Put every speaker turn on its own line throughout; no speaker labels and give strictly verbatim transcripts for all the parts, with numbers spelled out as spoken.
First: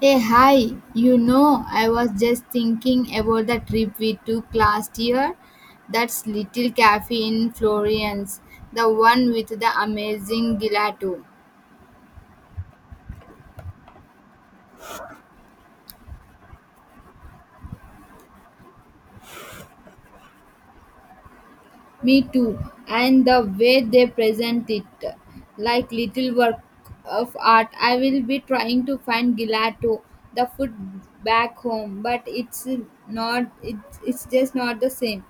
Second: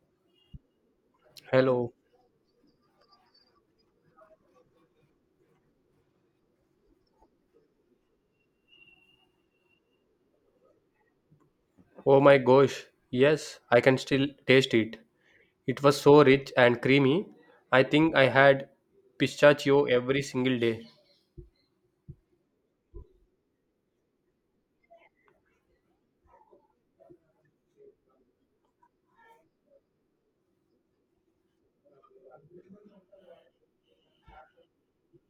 Hey, hi, you know, I
Hello.
was just thinking about the trip we took last year. That's Little Cafe in Florence, the one with the amazing gelato.
Oh my gosh. Yes, I can still taste it. It was so rich and creamy. I think I had pistachio every single day.
Me too, and the way they present it, like little work of art. I will be trying to find gelato, the food back home, but it's not, it's, it's just not the same.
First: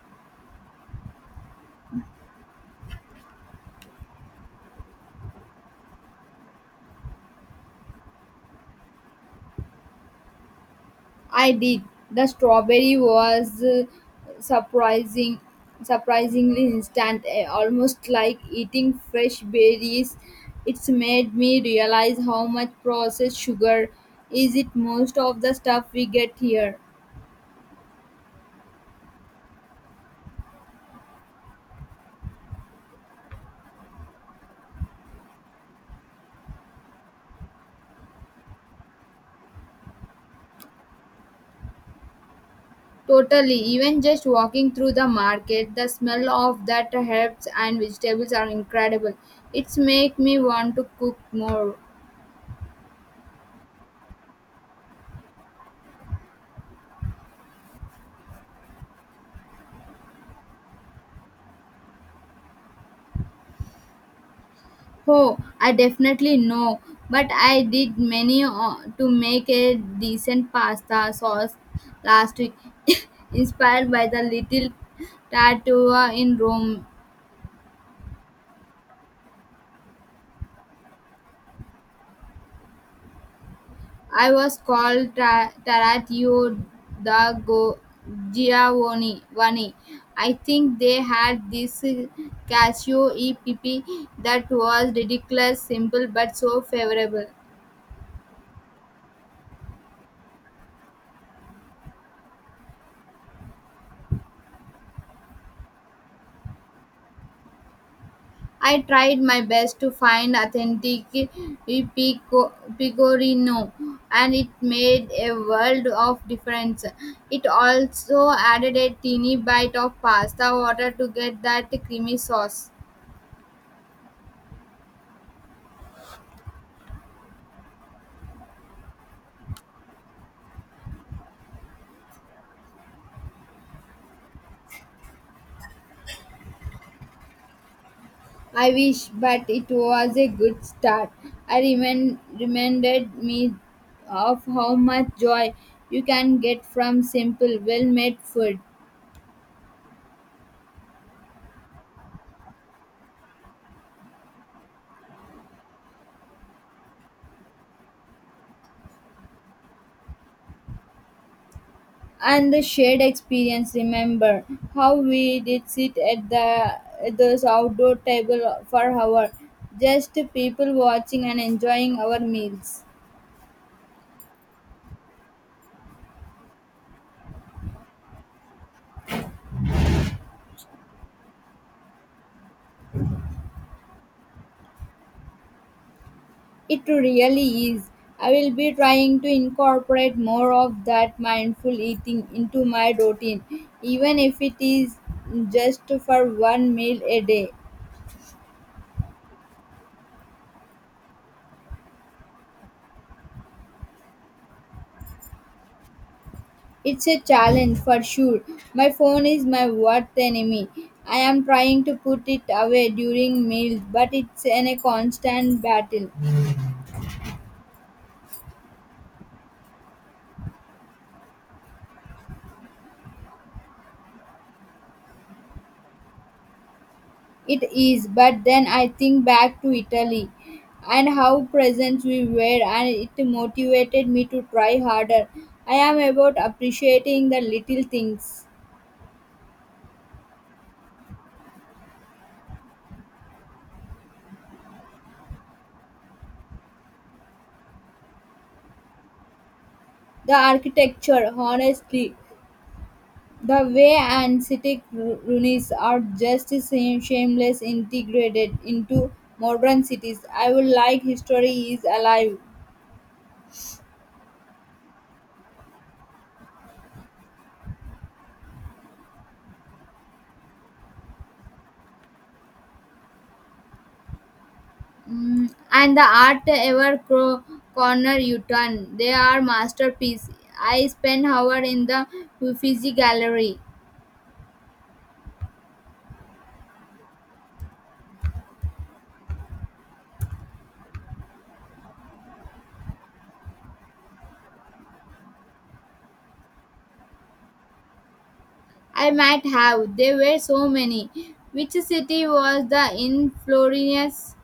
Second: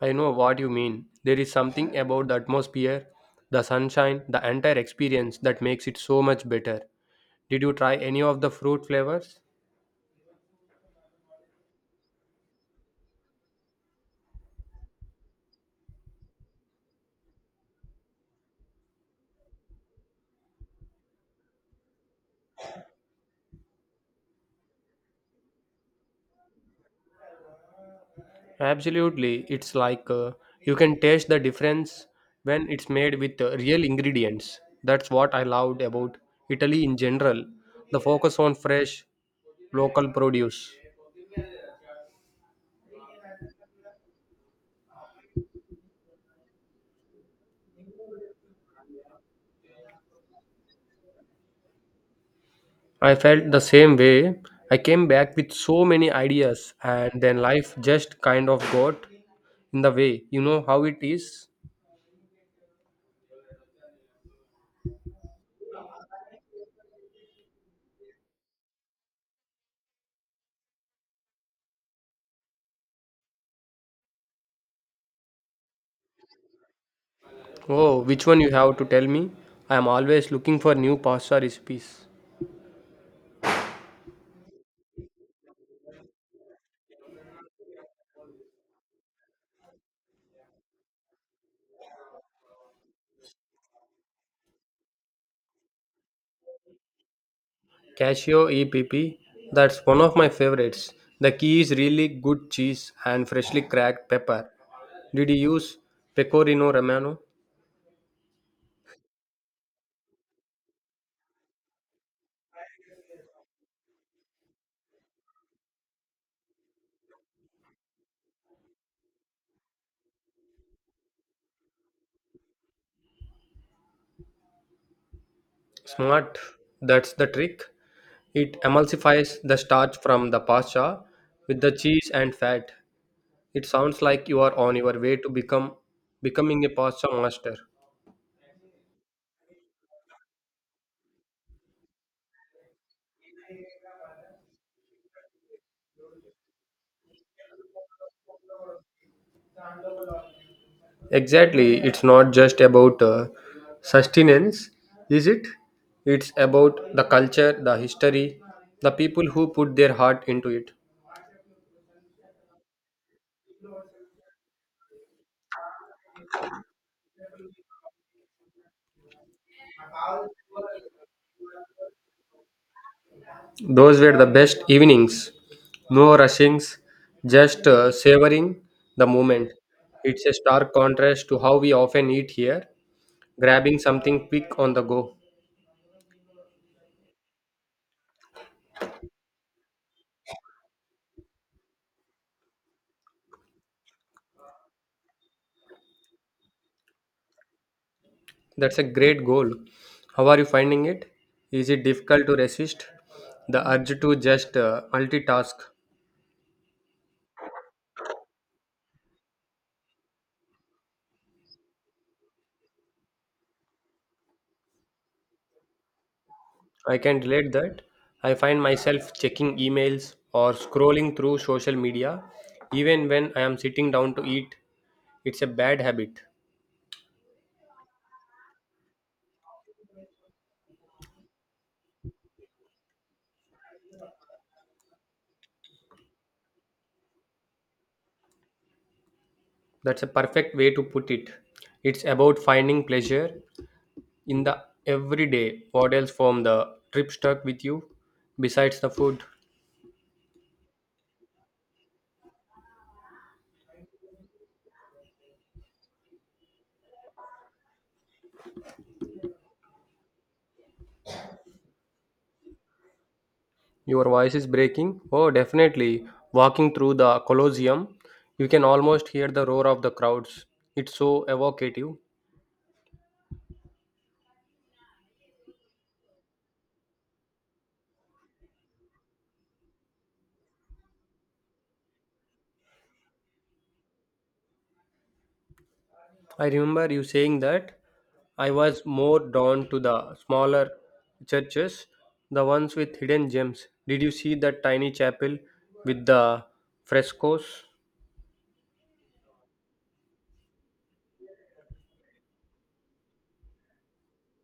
I know what you mean. There is something about the atmosphere, the sunshine, the entire experience that makes it so much better. Did you try any of the fruit flavors?
I did. The strawberry was uh, surprising, surprisingly instant, eh, almost like eating fresh berries. It's made me realize how much processed sugar is it most of the stuff we get here.
Absolutely. It's like uh, you can taste the difference when it's made with uh, real ingredients. That's what I loved about Italy in general. The focus on fresh local produce.
Totally, even just walking through the market, the smell of that herbs and vegetables are incredible. It's make me want to cook more.
I felt the same way. I came back with so many ideas and then life just kind of got in the way. You know how it is?
Oh, I definitely know, but I did many uh, to make a decent pasta sauce last week, inspired by the little tatua in Rome.
Oh, which one you have to tell me? I am always looking for new pasta recipes.
I was called tra- Taratio da Go- Giovanni. Vani. I think they had this uh, cashew E P P that was ridiculous, simple, but so favorable.
Casio E P P, that's one of my favorites. The key is really good cheese and freshly cracked pepper. Did you use pecorino romano?
I tried my best to find authentic pico, pecorino, and it made a world of difference. It also added a teeny bite of pasta water to get that creamy sauce.
Smart, that's the trick. It emulsifies the starch from the pasta with the cheese and fat. It sounds like you are on your way to become becoming a pasta master.
I wish, but it was a good start. I remind, reminded me of how much joy you can get from simple, well made food.
Exactly, it's not just about uh, sustenance, is it? It's about the culture, the history, the people who put their heart into it.
And the shared experience, remember how we did sit at the at those outdoor table for hour, just people watching and enjoying our meals.
Those were the best evenings. No rushings, just uh, savoring the moment. It's a stark contrast to how we often eat here, grabbing something quick on the go.
It really is. I will be trying to incorporate more of that mindful eating into my routine, even if it is just for one meal a day.
That's a great goal. How are you finding it? Is it difficult to resist the urge to just uh, multitask?
It's a challenge for sure. My phone is my worst enemy. I am trying to put it away during meals, but it's in a constant battle.
I can relate that. I find myself checking emails or scrolling through social media even when I am sitting down to eat. It's a bad habit.
It is, but then I think back to Italy and how present we were, and it motivated me to try harder. I am about appreciating the little things,
That's a perfect way to put it. It's about finding pleasure in the everyday. What else from the trip stuck with you besides the food?
the architecture, honestly. The way ancient ruins are just shame- shameless integrated into modern cities. I would like history is alive.
Your voice is breaking. Oh, definitely. Walking through the Colosseum, you can almost hear the roar of the crowds. It's so evocative.
Mm, and the art ever cro- corner you turn. They are masterpiece. I spent hour in the Uffizi gallery.
I remember you saying that I was more drawn to the smaller churches, the ones with hidden gems. Did you see that tiny chapel with the frescoes?
I might have. There were so many. Which city was the in Florence?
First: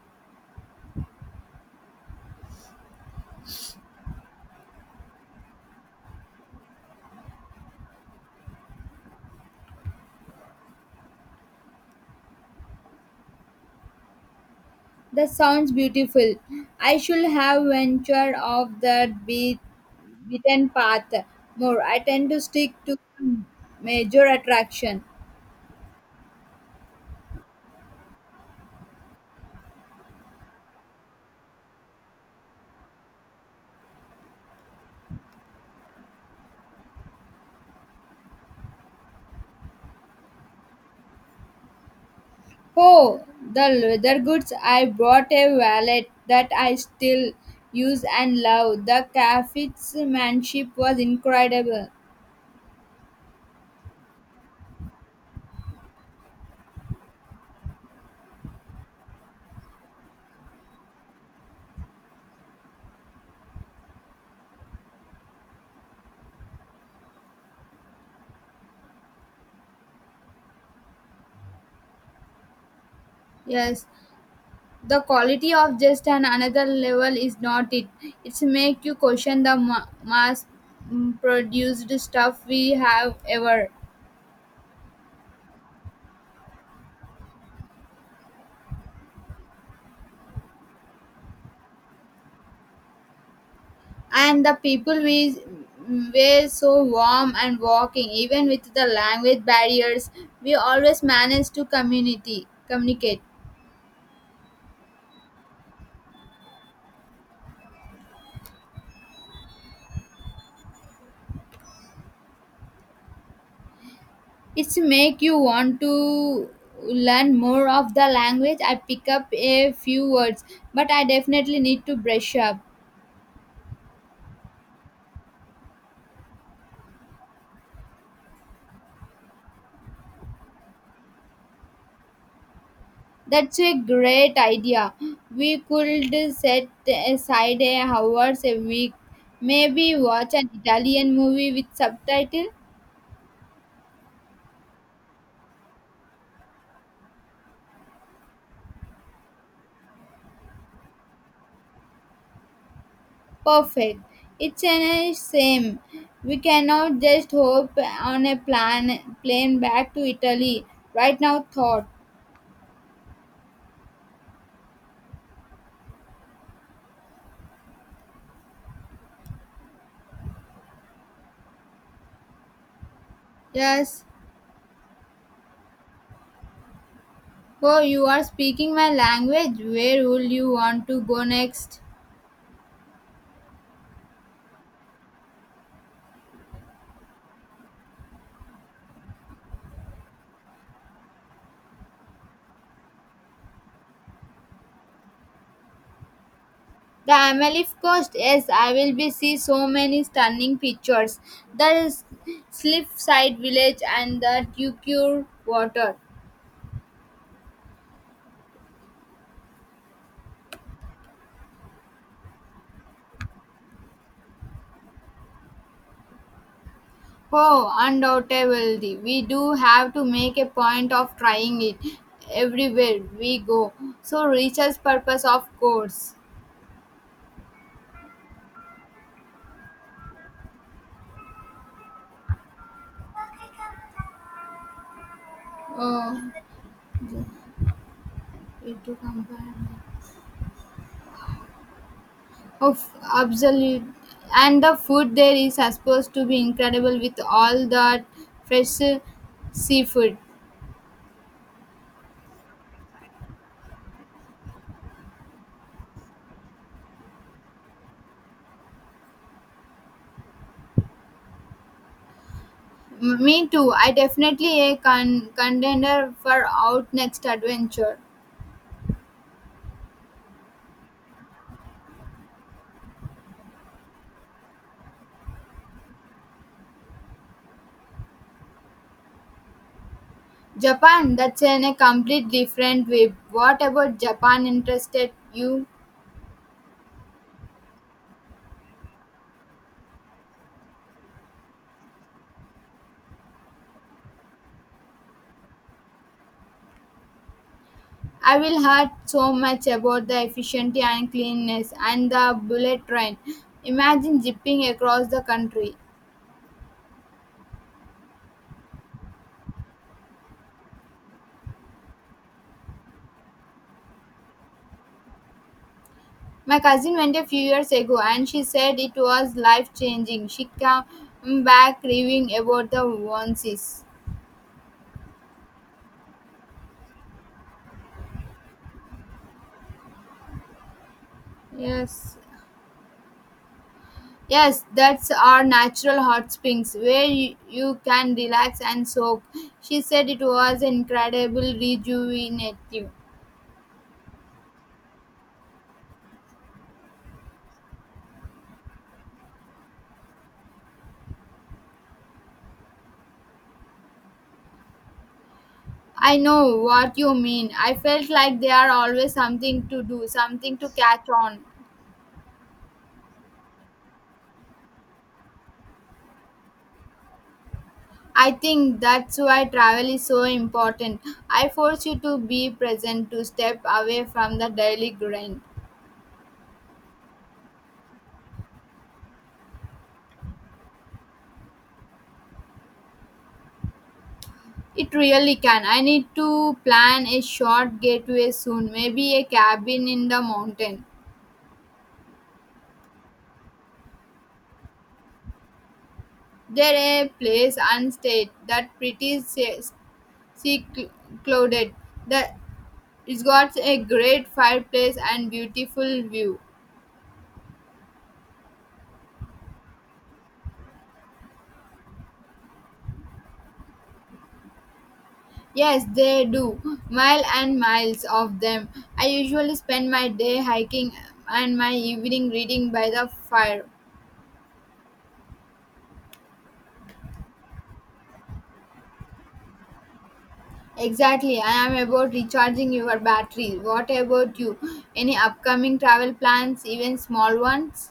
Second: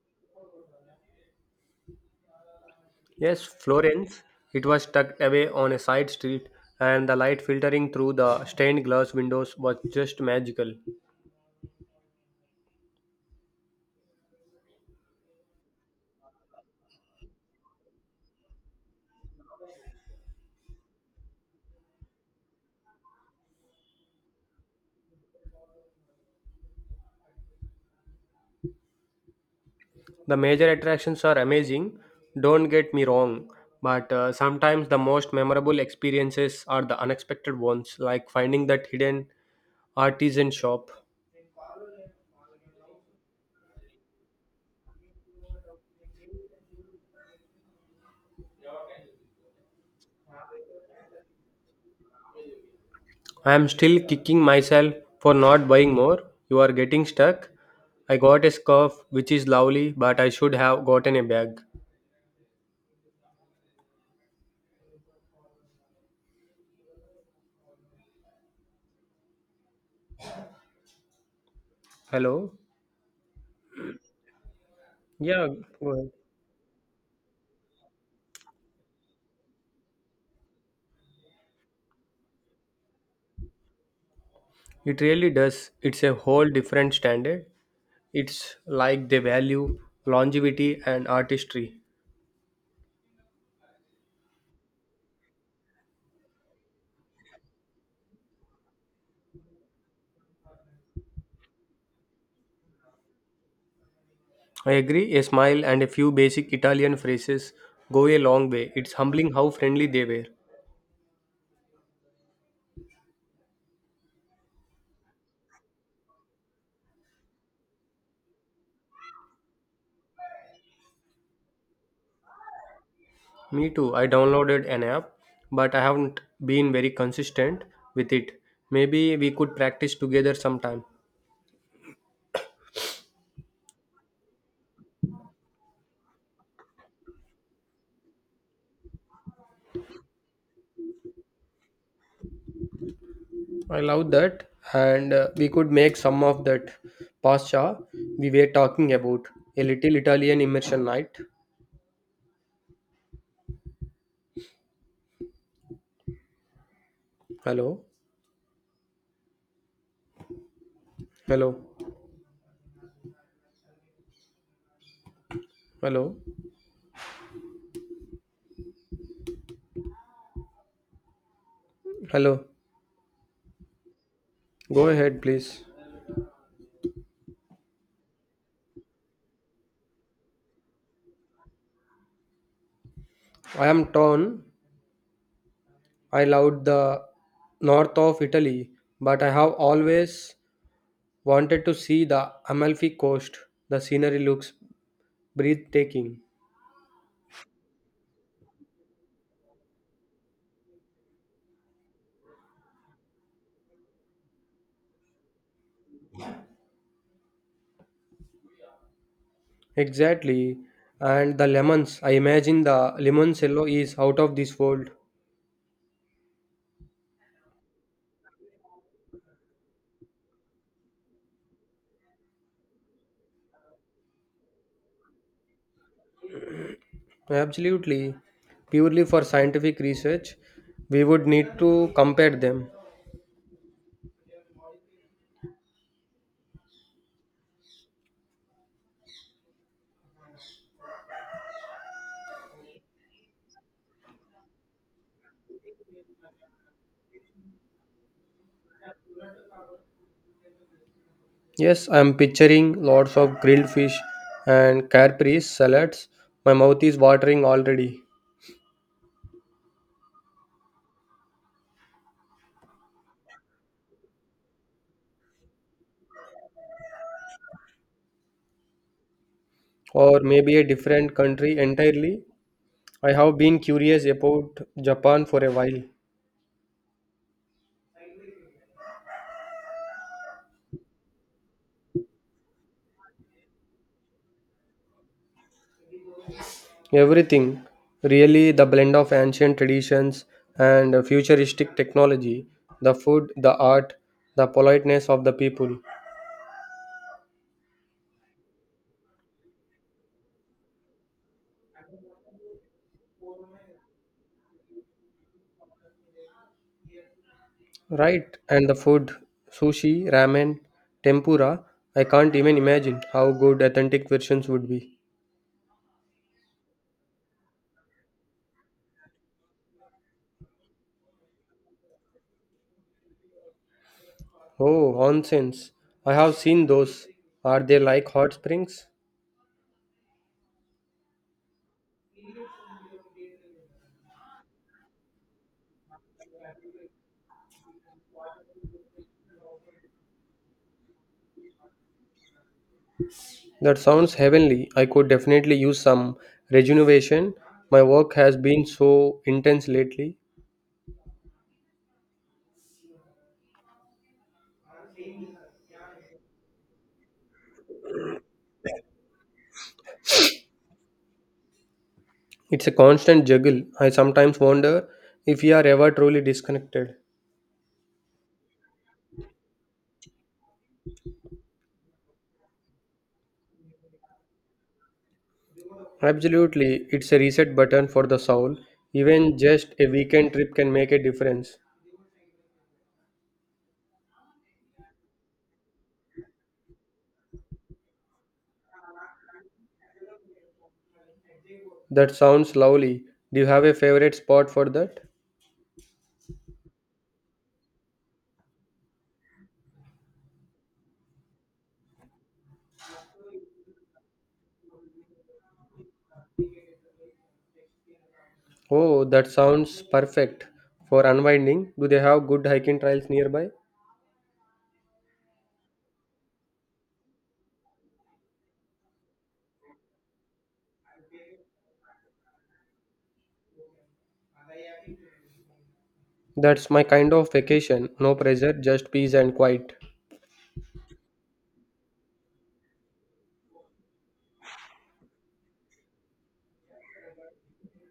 Yes, Florence. It was tucked away on a side street, and the light filtering through the stained glass windows was just magical.
That sounds beautiful. I should have ventured off that be- beaten path more. I tend to stick to major attraction.
The major attractions are amazing, don't get me wrong, but uh, sometimes the most memorable experiences are the unexpected ones, like finding that hidden Artisan shop.
Oh, the leather goods. I brought a wallet that I still use and love. The craftsmanship was incredible.
I am still kicking myself for not buying more. You are getting stuck. I got a scarf which is lovely, but I should have gotten a bag. Hello?
Yes, the
Yeah,
quality of
go
just
ahead.
an another level is not it. It's make you question the ma- mass mm, produced stuff we have ever.
It really does. It's a whole different standard. It's like they value longevity and artistry.
And the people we were so warm, and walking even with the language barriers, we always managed to community communicate.
I agree, a smile and a few basic Italian phrases go a long way. It's humbling how friendly they were.
It's make you want to learn more of the language. I pick up a few words, but I definitely need to brush up.
Me too. I downloaded an app, but I haven't been very consistent with it. Maybe we could practice together sometime.
That's a great idea. We could set aside a hours a week, maybe watch an Italian movie with subtitle.
I love that, and uh, we could make some of that pasta we were talking about. A little Italian immersion night.
Perfect. It's an uh, same. We cannot just hope
Hello,
on a plan plane back to Italy. Right now
hello,
thought.
hello, hello.
Yes.
Go ahead, please.
Oh, you are speaking my language. Where would you want to go next?
I am torn. I loved the north of Italy, but I have always wanted to see the Amalfi Coast. The scenery looks breathtaking.
The Amalfi Coast. Yes, I will be see so many stunning pictures. The Slipside Village and the Tucure Water.
Exactly. And the lemons, I imagine the lemon cello is out of this world.
Oh, undoubtedly. We do have to make a point of trying it everywhere we go. So, research purpose, of course.
Absolutely. Purely for scientific research, we would need to compare them.
Oh, it to compare. Of absolute. And the food there is supposed to be incredible with all that fresh uh, seafood.
Yes, I am picturing lots of grilled fish and caprese salads. My mouth is watering already.
M- Me too. I definitely a con- contender for out next adventure.
Or maybe a different country entirely. I have been curious about Japan for a while.
Japan? That's in a complete different way. What about Japan interested you?
Everything, really, the blend of ancient traditions and futuristic technology, the food, the art, the politeness of the people.
I will heard so much about the efficiency and cleanness and the bullet train. Imagine zipping across the country.
Right, and the food, sushi, ramen, tempura, I can't even imagine how good authentic versions would be.
My cousin went a few years ago and she said it was life changing. She came back raving about the onesies.
Oh, onsens. I have seen those. Are they like hot springs?
Yes. Yes, that's our natural hot springs where you, you can relax and soak. She said it was incredible rejuvenative.
That sounds heavenly. I could definitely use some rejuvenation. My work has been so intense lately.
I know what you mean. I felt like there are always something to do, something to catch on.
It's a constant juggle. I sometimes wonder if we are ever truly disconnected.
I think that's why travel is so important. I force you to be present, to step away from the daily grind.
Absolutely, it's a reset button for the soul. Even just a weekend trip can make a difference.
It really can. I need to plan a short getaway soon, maybe a cabin in the mountain.
That sounds lovely. Do you have a favorite spot for that?
There a place and state that pretty se- se- clouded. It's got a great fireplace and beautiful view.
Oh, that sounds perfect for unwinding. Do they have good hiking trails nearby?
Yes, they do. Mile and miles of them. I usually spend my day hiking and my evening reading by the fire.
That's my kind of vacation. No pressure, just peace and quiet.
Exactly. I am about recharging your battery. What about you? Any upcoming travel plans, even small ones?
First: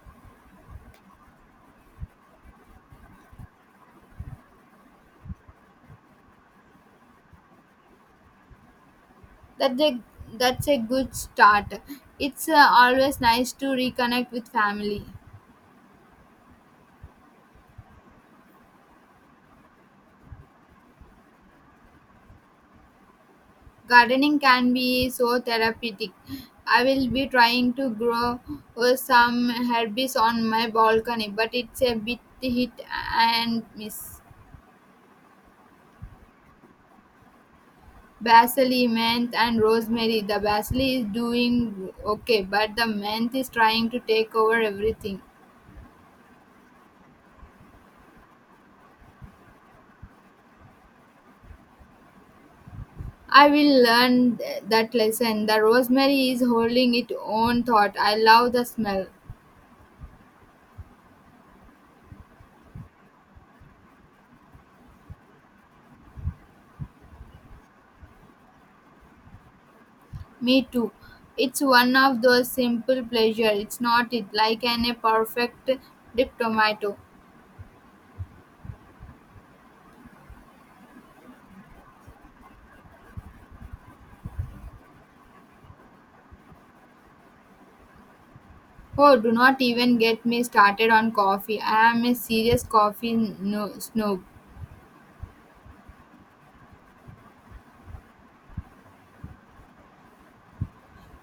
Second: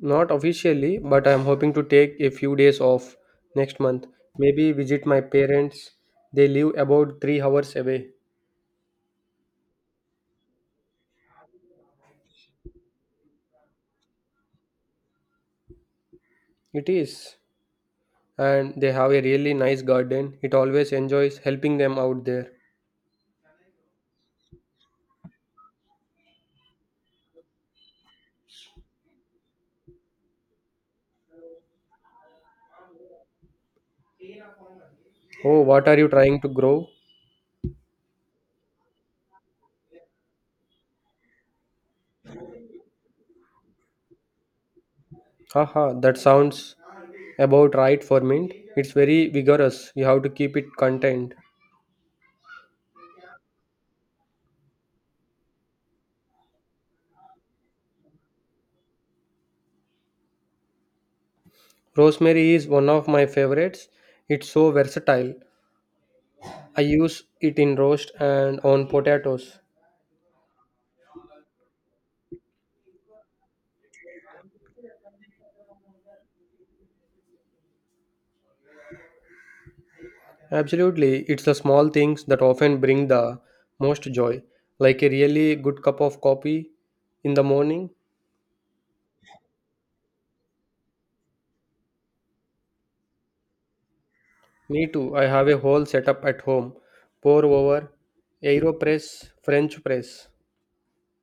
Not officially, but I'm hoping to take a few days off next month. Maybe visit my parents. They live about three hours away.
That they, that's a good start. It's uh, always nice to reconnect with family.
It is. And they have a really nice garden. It always enjoys helping them out there.
Gardening can be so therapeutic. I will be trying to grow uh, some herbs on my balcony, but it's a bit hit and miss.
Oh, what are you trying to grow?
Basil, mint, and rosemary. The basil is doing okay, but the mint is trying to take over everything.
Haha, that sounds about right for mint. It's very vigorous. You have to keep it contained.
I will learn th- that lesson. The rosemary is holding its own thought. I love the smell.
Rosemary is one of my favorites. It's so versatile. I use it in roast and on potatoes.
Me too. It's one of those simple pleasure. It's not it like an a perfect dip tomato.
Absolutely, it's the small things that often bring the most joy, like a really good cup of coffee in the morning.
Oh, do not even get me started on coffee. I am a serious coffee no- snob.
Me too, I have a whole setup at home pour over, aeropress, French press.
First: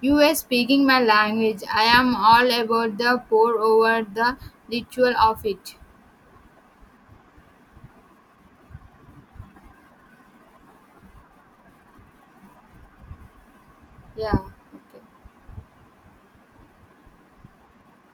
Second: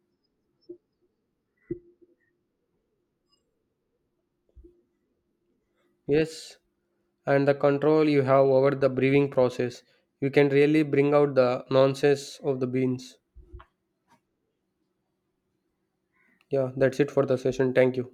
You were speaking my language. I am all about the pour over the ritual of it.
Yes, and the control you have over the brewing process. You can really bring out the nonsense of the beans.
Yeah. Okay.
Yeah, that's it for the session. Thank you.